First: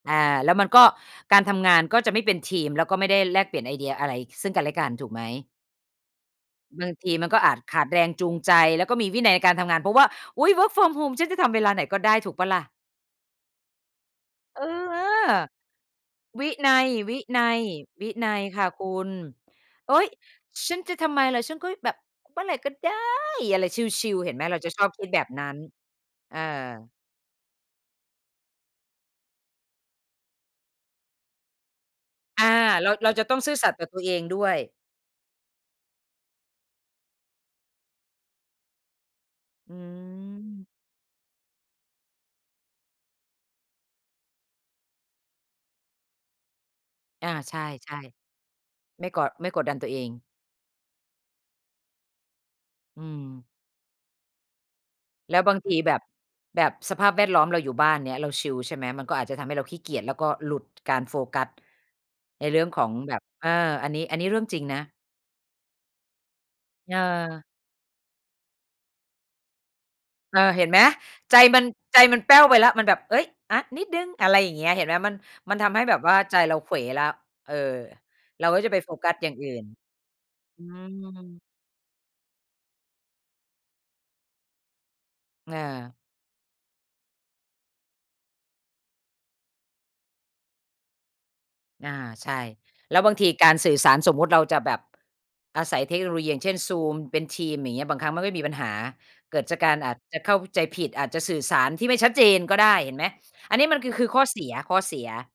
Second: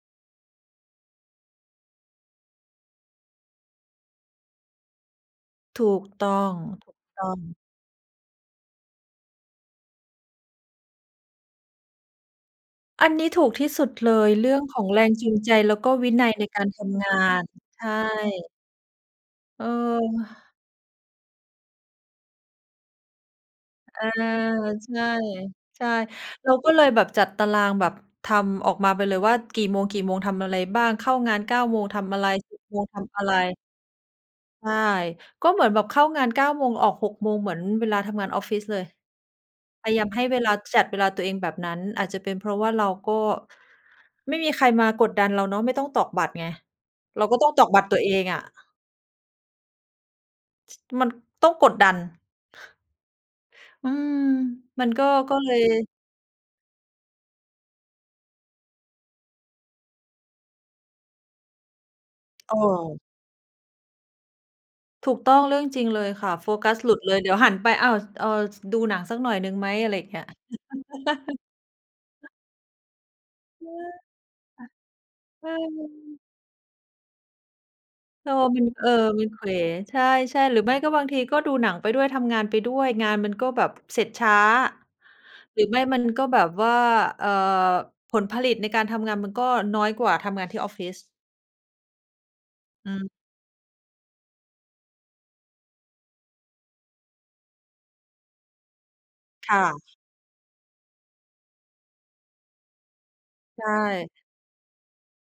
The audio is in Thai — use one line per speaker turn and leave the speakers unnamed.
อา แล้วมันก็ การทำงานก็จะไม่เป็นทีม แล้วก็ไม่ได้แลกเปลี่ยนไอเดียอะไรซึ่งกันและกัน ถูกไหม?
ถูกต้อง
บ
ถ
า
ู
ง
ก
ที
ต
ม
้
ั
อ
นก็อ
ง
าจขาดแรงจูงใจ แล้วก็มีวินัยในการทำงาน เพราะว่า อุ๊ย work from home ฉันจะทำเวลาไหนก็ได้ถูกเปล่าล่ะ?
อันนี้ถูกที่สุดเลย เรื่
เ
อ
อ
ง
อ
ของ
เอ
แร
อ
งจูงใจ แล้วก็วินัยใ
ว
น
ิ
กา
น
ร
ั
ท
ย
ำง
ว
า
ินั
น
ย
ใช
วินัย
่
ค่ะคุณ
เ
โอ๊ย
ออ
ฉันจะทำไมล่ะ ฉันก็แบบเมื่อไหร่ก็ได้ อะไร
เอ
ช
อ
ิล ๆ เห็นไหม เราจะชอ
ใ
บ
ช
คิ
่
ดแบบนั้น
ใช่
เออ
เราก็เลยแบบจัดตารางแบบทำออกมาไปเลยว่ากี่โมง กี่โมงทำอะไรบ้าง เข้างาน 9 โมงทำอะไร
อา
10 โมง
เร
ฃ
า
ท
เรา
ำอ
จะ
ะไ
ต
ร
้องซื่อสัตย์กับตัวเองด้วย
ใช่ ก็เหมือนแบบเข้างาน 9 โมง ออก 6 โมง เหมือนเวลาทำงานออฟฟิศเลย
อื
พยายามให้เวลา
ม
จัดเวลาตัวเองแบบนั้น อาจจะเป็นเพราะว่าเราก็ ไม่มีใครมากดดันเราเนาะ ไม่ต้องตอกบัตรไง เรา
อ
ก
า
็ต้อง
ใช
ต
่
อกบัตรตัวเองอะ
ๆ ไม่กด ไม่กดดันตัวเอง
มันต้องกดดัน
อืม
อืม มันก็ ก
แล
็
้ว
เล
บาง
ย
ทีแบบ แบบสภาพแวดล้อม เราอยู่บ้าน เงี้ย เราชิล ใช่ไหม มันก็อาจจะทำให้เราขี้เกียจ แล้วก็หลุด การโฟกัสใน
เ
เรื่องของ
ออ
แบบ เออ อันนี้ อันนี้เรื่องจริงนะ
ถูกต้อง เรื่องจริงเลยค่ะ โฟกัสหล
เ
ุดเลย เดี๋ยว
ออ
หันไป อ้าว เออ ส ดูหนังสักหน่อยหนึ่งไหม? อะไรอย่างเงี้ย
เออ เห็นไหม ใจมัน ใจมันแป้วไปแล้ว มันแบบ เอ๊ย อา
เออ
นิดหนึ่ง อะไรอย่างเงี้ย เห็นไหม มัน
เอ
มันทำให้แบบว
อ
่าใจเราเขวแล้ว เออ
เออ
เราก็
มัน
จะไป
เอ
โฟ
อ
กัส
มั
อย
น
่าง
เข
อื
ว
่น
ใช่ ๆ หรื
อื
อไม่ก็บางทีก็
ม
ดูหนังไปด้วย ทำงานไปด้วย งานมันก็แบบ เสร็จช้า
อ
หรือไม่
า
มันก็แบบว่า เอ่อ ผลผลิตในการทำงานมันก็น้อยกว่าทำงานที่ออฟฟิศ
อา ใช่
อื
แล้ว
ม
บางทีการสื่อสาร สมมุติเราจะแบบ อาศัยเทคโนโลยี อย่างเช่น Zoom เป็นทีม อย่างเงี้ย บางครั้งมันก็มีปัญหา เกิด
ค
จา
่
กการอาจ
ะ
จะเข้าใจผิด อาจจะสื่อสารที่ไม่ชัดเจนก็ได้เห็นไหม อัน
ใ
น
ช
ี้มันคือ คือข้
่
อเสีย ข้อเสีย